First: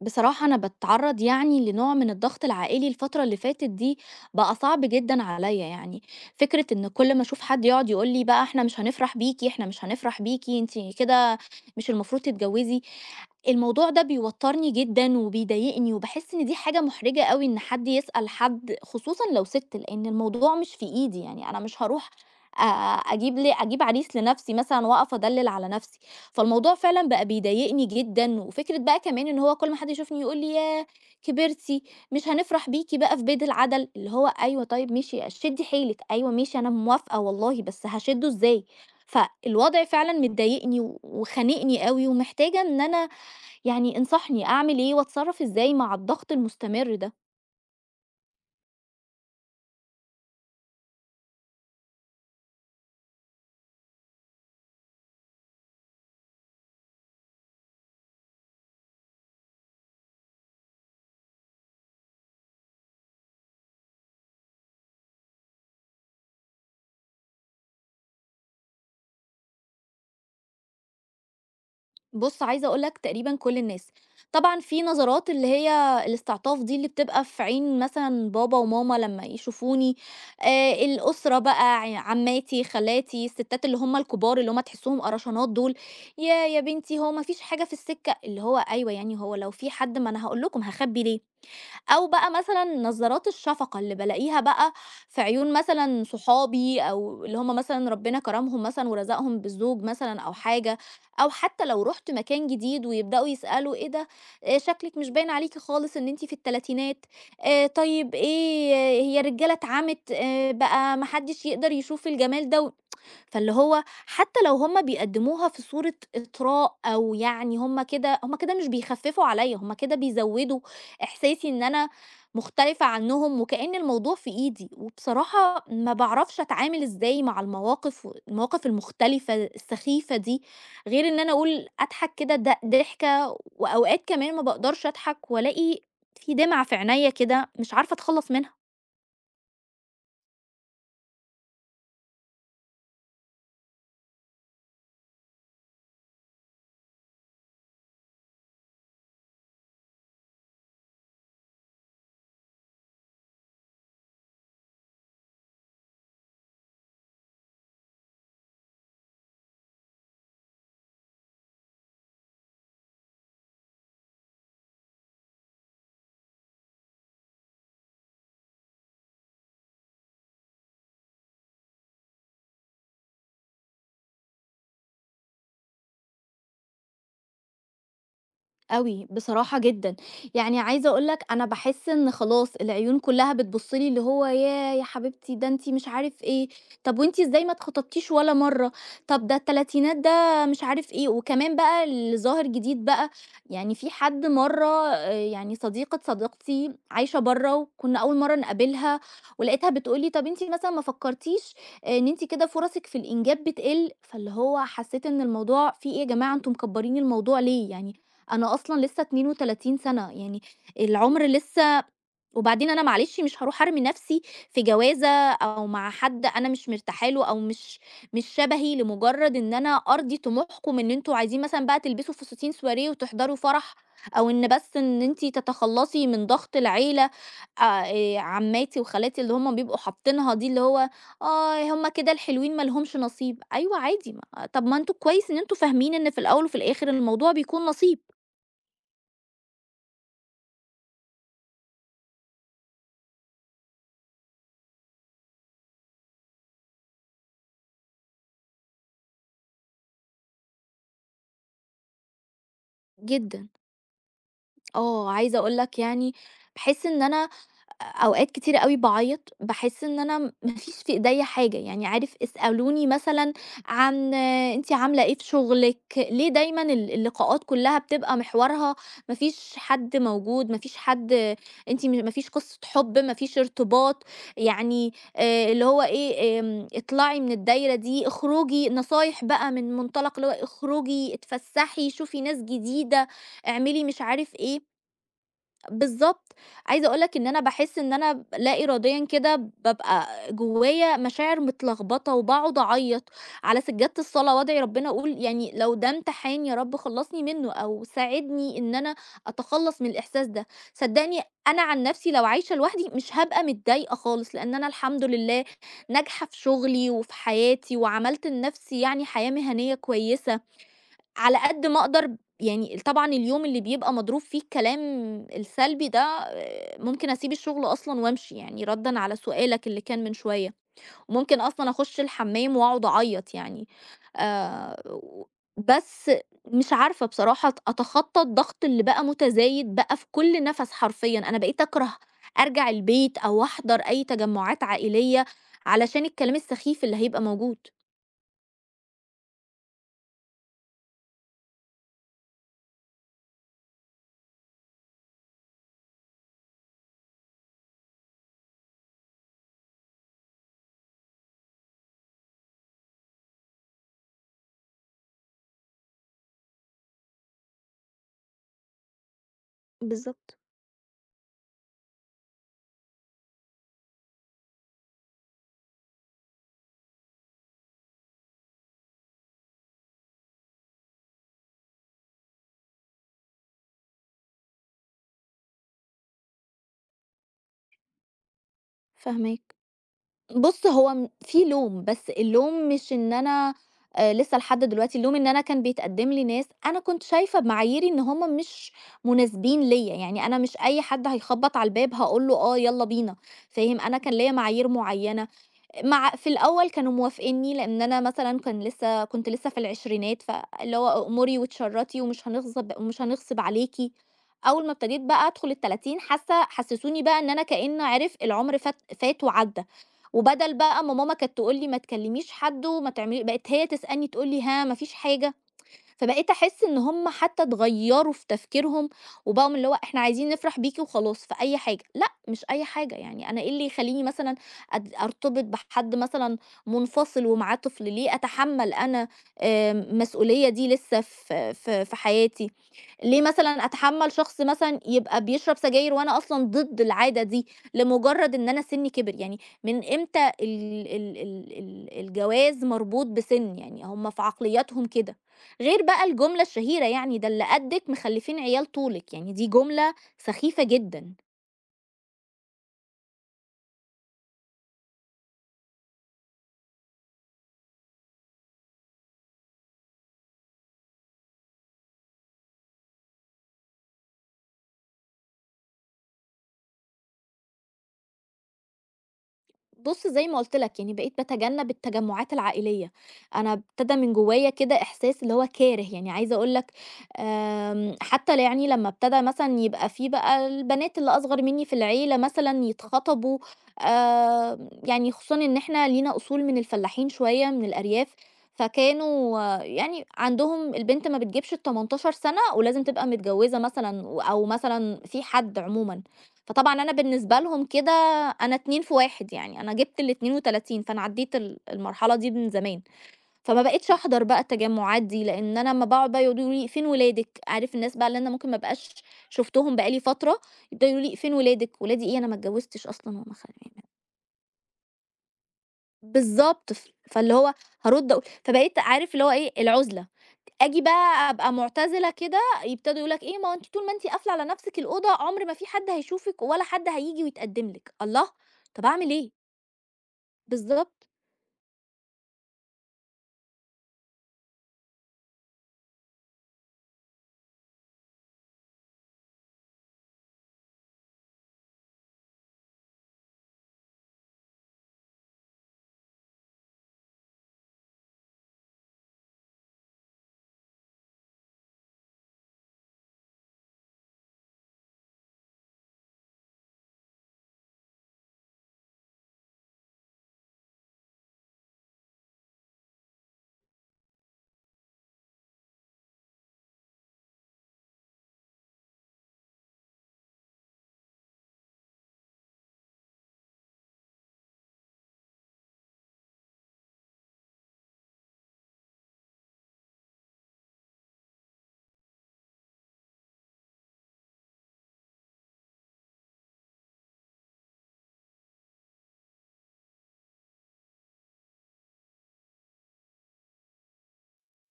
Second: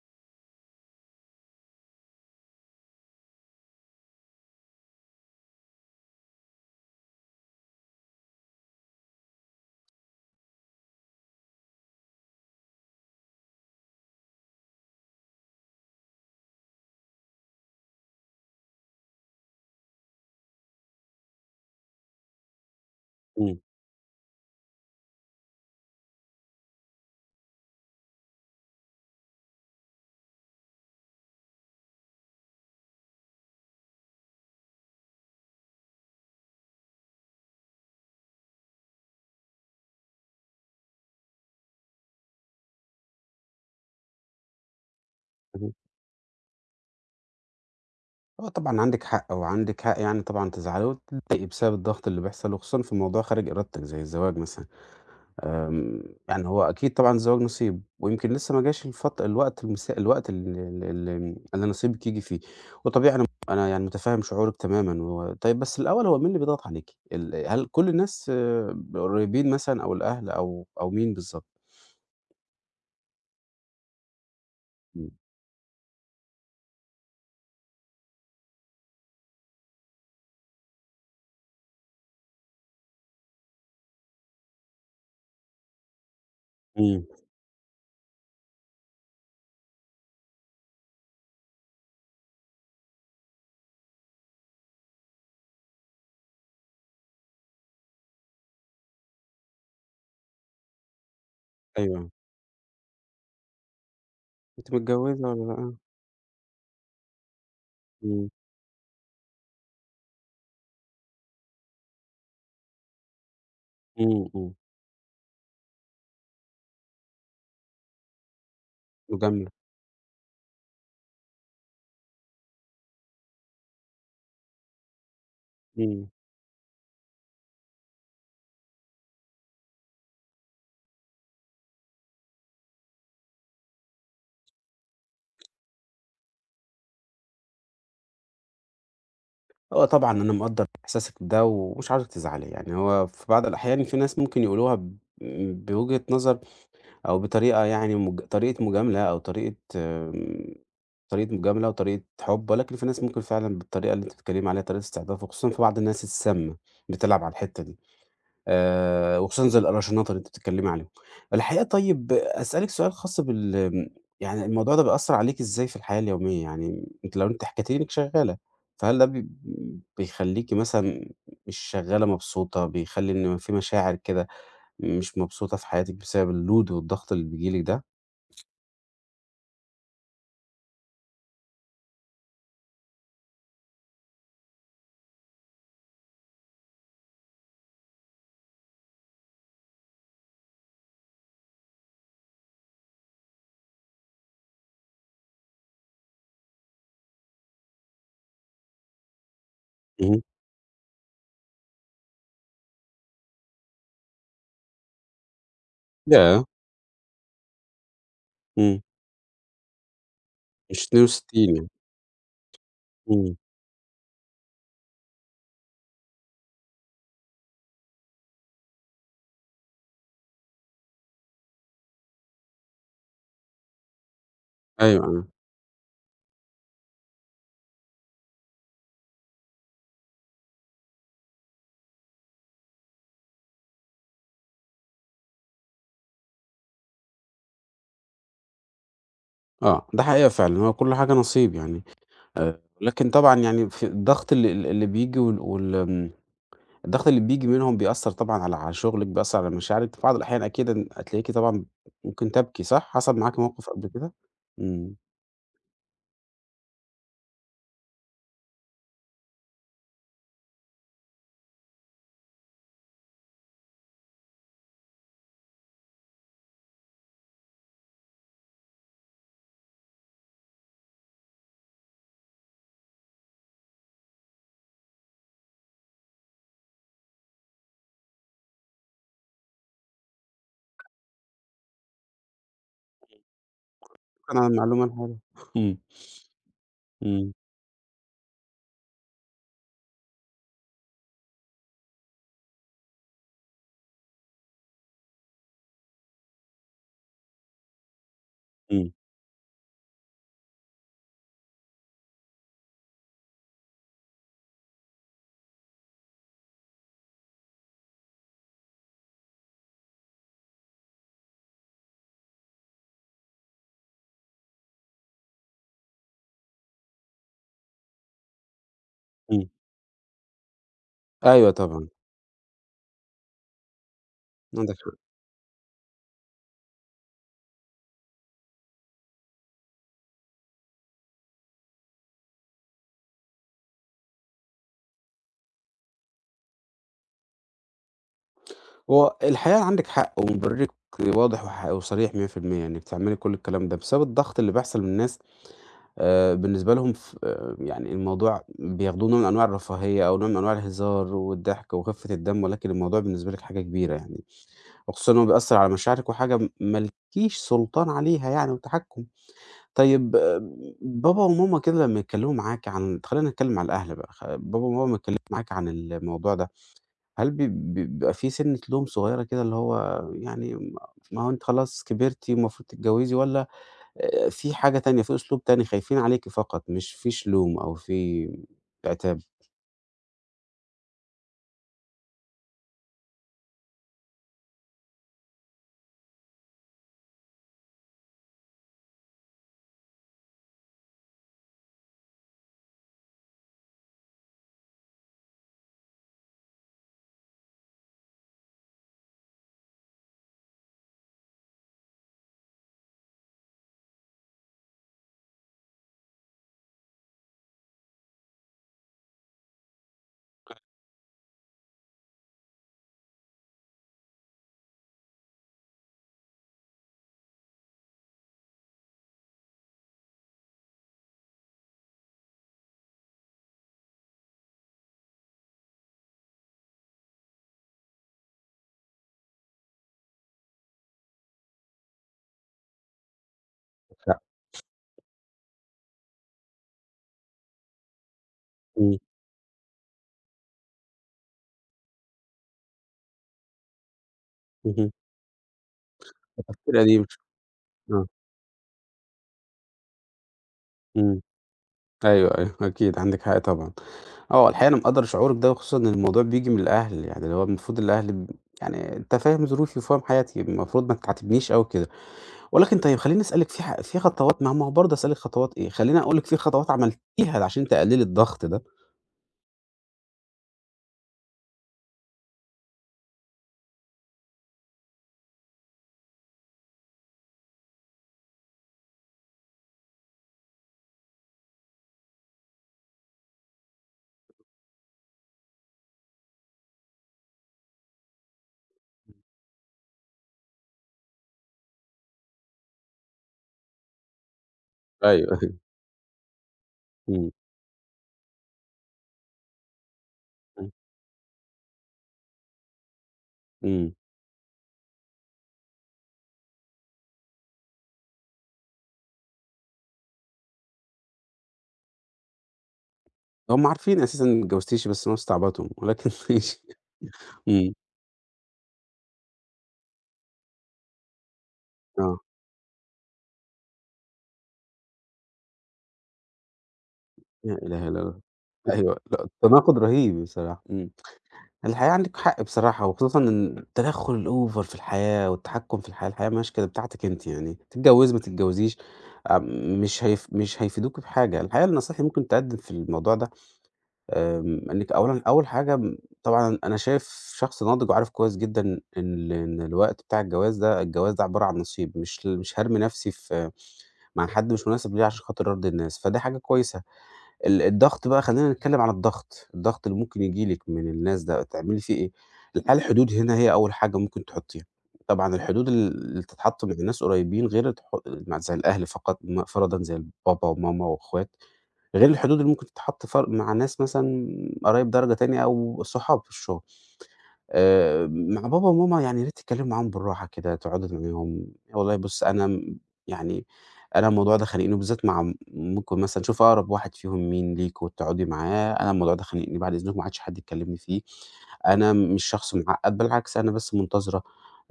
بصراحة أنا باتعرّض يعني لنوع من الضغط العائلي الفترة اللي فاتت دي، بقى صعب جدًا عليّا يعني. فكرة إن كل ما أشوف حد يقعد يقول لي بقى إحنا مش هنفرح بيكِ، إحنا مش هنفرح بيكِ، أنتِ كده مش المفروض تتجوزي. الموضوع ده بيوتّرني جدًا وبيضايقني، وباحس إن دي حاجة محرجة أوي إن حد يسأل حد خصوصًا لو سِت، لإن الموضوع مش في إيدي يعني، أنا مش هاروح آآ إمم، أجيب عريس لنفسي مثلًا وأقف أدلّل على نفسي. فالموضوع فعلًا بقى بيضايقني جدًا، وفكرة بقى كمان إن هو كل ما حد يشوفني يقول لي: "ياه كبرتِ، مش هنفرح بيكِ بقى في بيت العَدَل." اللي هو أيوه طيب ماشي شدّي حيلِك، أيوه ماشي أنا موافقة والله، بس هاشده إزاي؟ فالوضع فعلًا مضايقني و- وخانقني أوي، ومحتاجة إن أنا يعني انصحني أعمل إيه وأتصرّف اهم. إزاي مع الضغط المستمر ده؟ آه طبعًا عندِك حق، وعندِك حق يعني طبعًا تزعلي وتتضايقي بسبب الضغط اللي بيحصل، وخصوصًا في موضوع خارج إرادتِك زي الزواج مثلًا. آمم، يعني هو أكيد طبعًا الزواج نصيب، ويمكن لسه ما جاش الفت الوقت المسا الوقت ال ال ال اللي نصيبِك ييجي فيه، وطبيعي أنا يعني متفهم شعورِك تمامًا و طيب بس الأول هو مين اللي بيضغط عليكِ؟ هل كل الناس القريبين مثلًا أو الأهل أو مين بالضبط؟ بُص، عايزة أقول لك تقريبًا كل الناس. طبعًا في إمم، نظرات اللي هي الاستعطاف دي اللي بتبقى في عين مثلًا بابا وماما لمّا يشوفوني. الأسرة بقى عمّاتي، خالاتي، الستات اللي هم الكبار اللي هم تحسّهم قرشانات دول. "ياه يا بنتي إمم، هو ما فيش حاجة في السكة؟" اللي هو أيوه يعني هو لو في حد ما أنا هاقول لكم هاخبّي ليه؟ أو بقى مثلًا نظارات الشفقة اللي بالاقيها بقى في عيون مثلًا صحابي أو اللي هم مثلًا ربنا كرمهم مثلًا ورزقهم بالزوج مثلًا أو حاجة، أو حتى لو أيوه. رُحت مكان جديد ويبدأوا يسألوا إيه ده. أنتِ شكلِك متجوزة مش باين والّا عليكِ لأ؟ خالص إن أنتِ في التلاتينات. طيب إمم، إيه هي الرجالة اتعمت بقى ما حدش يقدر يشوف الجمال ده و فاللي هو إمم، حتى إمم، لو هم بيقدموها في صورة إطراء أو يعني هم كده هم كده مش بيخففوا مجاملة. عليا هم كده بيزودوا إحساسي إن أنا مختلفة عنهم وكأن الموضوع في إيدي، وبصراحة ما إمم. بعرفش أتعامل إزاي مع المواقف المختلفة السخيفة دي غير إن أنا أقول أضحك كده ضحكة، وأوقات كمان ما بقدرش أضحك وألاقي في دمعة في عينيا كده مش عارفة أتخلص منها. هو طبعًا أنا مقدّر إحساسِك ده ومش عاوزِك تزعلي، يعني هو في بعض الأحيان في ناس ممكن يقولوها بوجهة نظر أو بطريقة يعني طريقة مجاملة أو طريقة طريقة مجاملة وطريقة حُب، ولكن في ناس ممكن فعلًا بالطريقة اللي أنتِ بتتكلمي عليها، طريقة استعطاف وخصوصًا في بعض الناس السامة بتلعب على الحتّة دي. وخصوصًا زي القراشنات اللي أنتِ بتتكلّمي عليهم. الحقيقة طيب أسألِك سؤال خاص بال يعني الموضوع ده بيأثّر عليكِ إزاي في الحياة اليومية؟ يعني لو أنتِ حكيتِ لي إنِّك شغّالة، فهل ده بيخلّيكِ مثلًا مش شغّالة مبسوطة، بيخلّي إن في مشاعر كده مش مبسوطة في حياتِك بسبب الload والضغط اللي بييجي لِك ده؟ أوي، بصراحة جدًا. يعني عايزة أقول لك أنا باحس إن خلاص العيون كلّها بتبُص لي اللي هو ياه يا حبيبتي ده أنتِ مش عارف إيه، طب وأنتِ إزاي ما اتخطبتيش ولا مرّة، طب ده التلاتينات ده مش عارف إيه. وكمان بقى اللي ظاهر جديد بقى يعني في حد مرّة يعني صديقة صديقتي عايشة برّه وكنا أول مرّة نقابلها، ولقيتها بتقول لي اهم. طب أنتِ مثلًا ما فكرتيش آه، إن أنتِ كده فرصِك في الإنجاب بتقِل. فاللي هو حسيت إن الموضوع في إيه، يا جماعة ياه! أنتم مكبرين الموضوع ليه يعني؟ أنا أصلًا إمم. لسه 32 سَنة، يعني مش العُمر 62 يعني. لسه. وبعدين أنا معلش إمم. مش هاروح أرمي نَفْسي في جوازة أو مع حد أنا مش مرتاحة له أو مش شبهي، لمُجرّد إن أنا أرضي طموحكم إن أنتم عايزين مثلًا بقى تلبسوا فساتين سواريه وتحضروا فرح، أو إن بس أيوه، إن أنتِ أيوه. تتخلّصي من ضغط العيلة. عمّاتي وخالاتي اللي هم بيبقوا حاطينها دي اللي هو آه، هم كده الحلوين ما لهمش نصيب، أيوه عادي. ما طَب ما أنتم كويس إن أنتم فاهمين إن في الأول وفي الآخِر الموضوع بيكون نصيب. آه. ده حقيقة فعلًا، هو كل حاجة نصيب يعني. ولكن طبعًا يعني في الضغط ال ال اللي بييجي وال وال آمم الضغط اللي بييجي منهم بيأثّر طبعًا على شغلِك، بيأثّر على مشاعرِك، في بعض الأحيان أكيدًا هتلاقيكِ طبعًا ممكن تبكي صح؟ حصل معاكِ جدًا. موقف قبل كده؟ إمم. آه، عايزة أقول لك يعني باحس إن أنا أوقات كتيرة أوي باعيّط، باحس إن أنا ما فيش في إيديّا حاجة. يعني عارف، اسألوني مثلًا عن أنتِ عاملة إيه في شغلِك، ليه دايمًا اللقاءات كلّها بتبقى محورها ما فيش حد موجود، ما فيش حد، أنتِ ما فيش قصة حُب، ما فيش ارتباط. يعني اللي هو إيه، اطلعي من الدايرة دي، اخرجي نصايح بقى من منطلق اللي هو اخرجي، اتفسّحي، شوفي ناس جديدة، اعملي مش عارف شكرًا على إيه. المعلومة الحلوة. إمم، بالضبط. عايزة أقول لك إن إمم، أنا باحس إن أنا لا إراديًا كده بابقى جوايا مشاعر متلخبطة وباقعد أعيّط، على سجادة الصلاة وأدعي ربنا أقول يعني لو ده امتحان يا رب خلّصني منّه أو ساعدني إن إمم، أنا أتخلّص من الإحساس ده. صدّقني أنا عن نَفْسي لو عايشة لوحدي مش هابقى متضايقة خالص، لإن أنا الحمد لله ناجحة في شغلي وفي حياتي وعملت لنَفْسي يعني حياة مهنية كويسة. على قد ما أقدر يعني طبعًا، اليوم اللي بيبقى مضروب فيه الكلام السلبي ده ممكن أسيب الشغل أصلًا وأمشي، يعني ردًا على إمم، سؤالك اللي كان من شوية، وممكن أيوه أصلًا طبعًا، أخش الحمام وأقعد أعيط يعني عندِك حق. و بس مش عارفة بصراحة أتخطى الضغط اللي بقى متزايد بقى في كل نفس حرفيًا. أنا بقيت أكره أرجع البيت أو أحضر أي تجمعات عائلية علشان الكلام السخيف اللي هيبقى موجود. هو الحقيقة عندِك حق ومبررِك واضح وصريح 100%، إنِّك تعملي كل الكلام ده، بسبب الضغط اللي بيحصل من الناس. بالنسبة لهم ف آه، يعني الموضوع بياخدوه نوع من أنواع الرفاهية أو نوع من أنواع الهزار والضحك وخفة الدم، ولكن الموضوع بالنسبة لِك حاجة كبيرة يعني. وخصوصًا إن هو بيأثّر على مشاعرِك وحاجة ما لكيش سلطان عليها يعني وتحكُّم. طيب بالضبط، آه، بابا وماما كده لمّا يتكلّموا معاك عن خلّينا نتكلّم على الأهل بقى، بابا وماما لمّا يتكلّموا معاك عن الموضوع ده، هل بي بي بيبقى في سِنّة لوم صغيّرة كده اللي هو يعني ما هو أنتِ خلاص كبرتِ والمفروض تتجوّزي والّا في حاجة تانية، في أسلوب تاني خايفين عليكِ فقط مش فيش لوم أو في عتاب؟ فاهماك. بُص، هو في لوم، بس اللوم مش إن أنا لسه لحد دلوقتي. اللوم إن أنا كان بيتقدّم لي ناس أنا كنت شايفة بمعاييري إن هم مش مناسبين ليّا، يعني أنا مش أي حد هيخبّط على الباب هاقول له آه يالّا بينا، فاهم؟ أنا كان ليّا معايير معيّنة في الأول كانوا موافقينّي، لإن أنا مثلًا كان لسه كنت لسه في العشرينات، فاللي هو أأمري وتشرّطي ومش هنغصب ومش هنغصب عليكِ. أول ما ابتديت بقى أدخل ال30، حاسة حسّسوني بقى إن أنا كإن عارف العمر فات وعدّى. وبدل بقى ما ماما كانت تقول لي: "ما تكلّميش حد وما تعملي" بقِت هي تسألني تقول لي: "ها ما فيش حاجة؟" فبقيت أحس إن هم حتى اتغيّروا في تفكيرهم، وبقوا من اللي هو إحنا عايزين نفرح بيكِ وخلاص في أي حاجة. لأ، مش أي حاجة، يعني أنا إيه اللي يخلّيني مثلًا أرتبط بحد مثلًا منفصل ومعاه طفل، ليه أتحمّل أنا المسؤولية دي لسه في حياتي؟ ليه مثلًا أتحمّل لأ، شخص مثلًا يبقى بيشرب سجاير وأنا أصلًا ضد العادة دي، لمجرد إن أنا سِنّي إمم، كبر؟ يعني من إمتى ال ال ال ال الجواز مربوط بسِن؟ يعني هم في عقلياتهم اهم. كده، غير بقى الجملة ده تفكير الشهيرة قديم. يعني ده اللي قدِّك آه. مخلّفين عيال طولِك. يعني دي جملة سخيفة جدًا. إمم. أيوه، أيوه، أكيد عندِك حق طبعًا. آه، الحقيقة أنا مقدّر شعورِك ده، وخصوصًا إن الموضوع بييجي من الأهل، يعني اللي هو المفروض الأهل يعني أنت فاهم ظروفي وفاهم حياتي، المفروض ما تعاتبنيش أوي كده، ولكن طيب خلّيني أسألِك في خطوات ما هو برضه هاسألِك خطوات إيه، خلّيني أقول لِك في خطوات عملتيها عشان تقللي الضغط ده. بُص زي ما قُلت لك، يعني بقيت باتجنب التجمعات العائلية. أنا ابتدى من جوايا كده إحساس اللي هو كاره، يعني عايزة أقول لك حتى ل يعني لمّا ابتدى مثلًا يبقى في بقى البنات اللي أصغر مني في العيلة مثلًا يتخطبوا. يعني خصوصًا إن إحنا لينا أصول من الفلاحين شوية من الأرياف، فكانوا آه، يعني عندهم البنت ما بتجيبش ال18 سَنة ولازم تبقى متجوزة مثلًا أو مثلًا في أيوه. حد عمومًا. فطبعًا أنا إمم، بالنسبة لهم كده أنا 2 في 1 يعني، أنا جِبت إمم، ال32 فأنا عدّيت المرحلة دي من زمان. فما بقيتش إمم، أحضر بقى التجمعات دي، لإن أنا أمّا باقعد بقى يقعدوا يقولوا لي: "فين ولادِك؟" عارف الناس بقى اللي أنا ممكن ما ابقاش شُفتهم بقى لي فترة، يبدأوا يقولوا لي: "فين ولادِك؟" ولادي إيه أنا ما اتجوّزتش أصلًا وما خ هُم عارفين أساسًا إنِّك ما اتجوزتيش بس أنا مستعبطهم، ولكن ماشي. بالضبط. فاللي هو إمم. هارُد أقول فبقيت عارف اللي هو إيه، العُزلة، آجي بقى أبقى معتزلة آه، كده يبتدوا يقولوا لك إيه: "ما هو أنتِ طول ما أنتِ قافلة على نَفْسِك الأوضة عُمر ما في حد هيشوفِك ولا حد هييجي لا ويتقدّم إله لِك." إلا الله. الله! طَب أيوه، أعمل لأ، إيه؟ تناقض رهيب بصراحة، إمم. بالضبط. الحقيقة عندِك حق بصراحة، وخصوصًا إن التدخُّل الأوفر في الحياة والتحكُّم في الحياة، الحياة مش كده بتاعتِك أنتِ يعني، تتجوّزي ما تتجوّزيش آآ مش هيفيدوكِ بحاجة. الحقيقة النصايح اللي ممكن تقدّم في الموضوع ده، إنِّك أولًا أول حاجة طبعًا أنا شايف شخص ناضِج وعارف كويس جدًا إن إن الوقت بتاع الجواز ده، الجواز ده عبارة عن نصيب، مش هارمي نَفْسي في مع حد مش مناسب ليّا عشان خاطر أرضي الناس، فدي حاجة كويسة. الضغط بقى خلّينا نتكلّم عن الضغط، الضغط اللي ممكن ييجي لِك من الناس ده تعملي فيه إيه؟ هل حدود هنا هي أول حاجة ممكن تحطّيها، طبعًا الحدود ال اللي بتتحط مع ناس قريّبين غير الح مع زي الأهل فقط فرضًا زي البابا وماما وأخوات، غير الحدود اللي ممكن تتحط مع ناس مثلًا قرايب درجة تانية أو صحاب في الشغل. مع بابا وماما يعني يا ريت تتكلموا معاهم بالراحة كده، تقعدوا معاهم، والله بُص أنا م يعني أنا الموضوع ده خانقني وبالذات مع م ممكن مثلًا شوف أقرب واحد فيهم مين ليك وتقعدي معاه، أنا الموضوع ده خانقني بعد إذنكم ما عادش حد يكلمني فيه، أنا مش شخص معقّد بالعكس أنا بس منتظرة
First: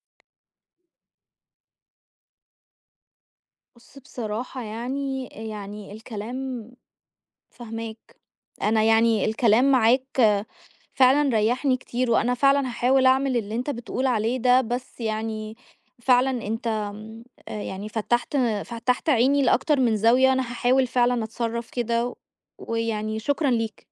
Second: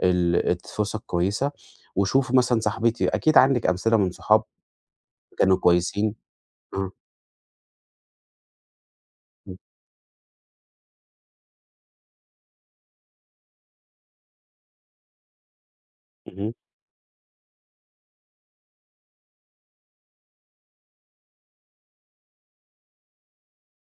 الفرصة الكويسة، وشوفوا مثلًا صاحبتي أكيد عندِك أمثلة بُص من صحاب بصراحة يعني، كانوا يعني كويسين. الكلام آه، فاهماك، أنا يعني إمم، الكلام معاك فعلًا ريّحني كتير، وأنا فعلًا هاحاول أعمل اللي أنت بتقول عليه ده. بس يعني فعلًا اهم. أنت آمم، يعني فتّحت عيني لأكتر من زاوية. أنا هاحاول فعلًا أتصرّف كده، ويعني شكرًا ليك.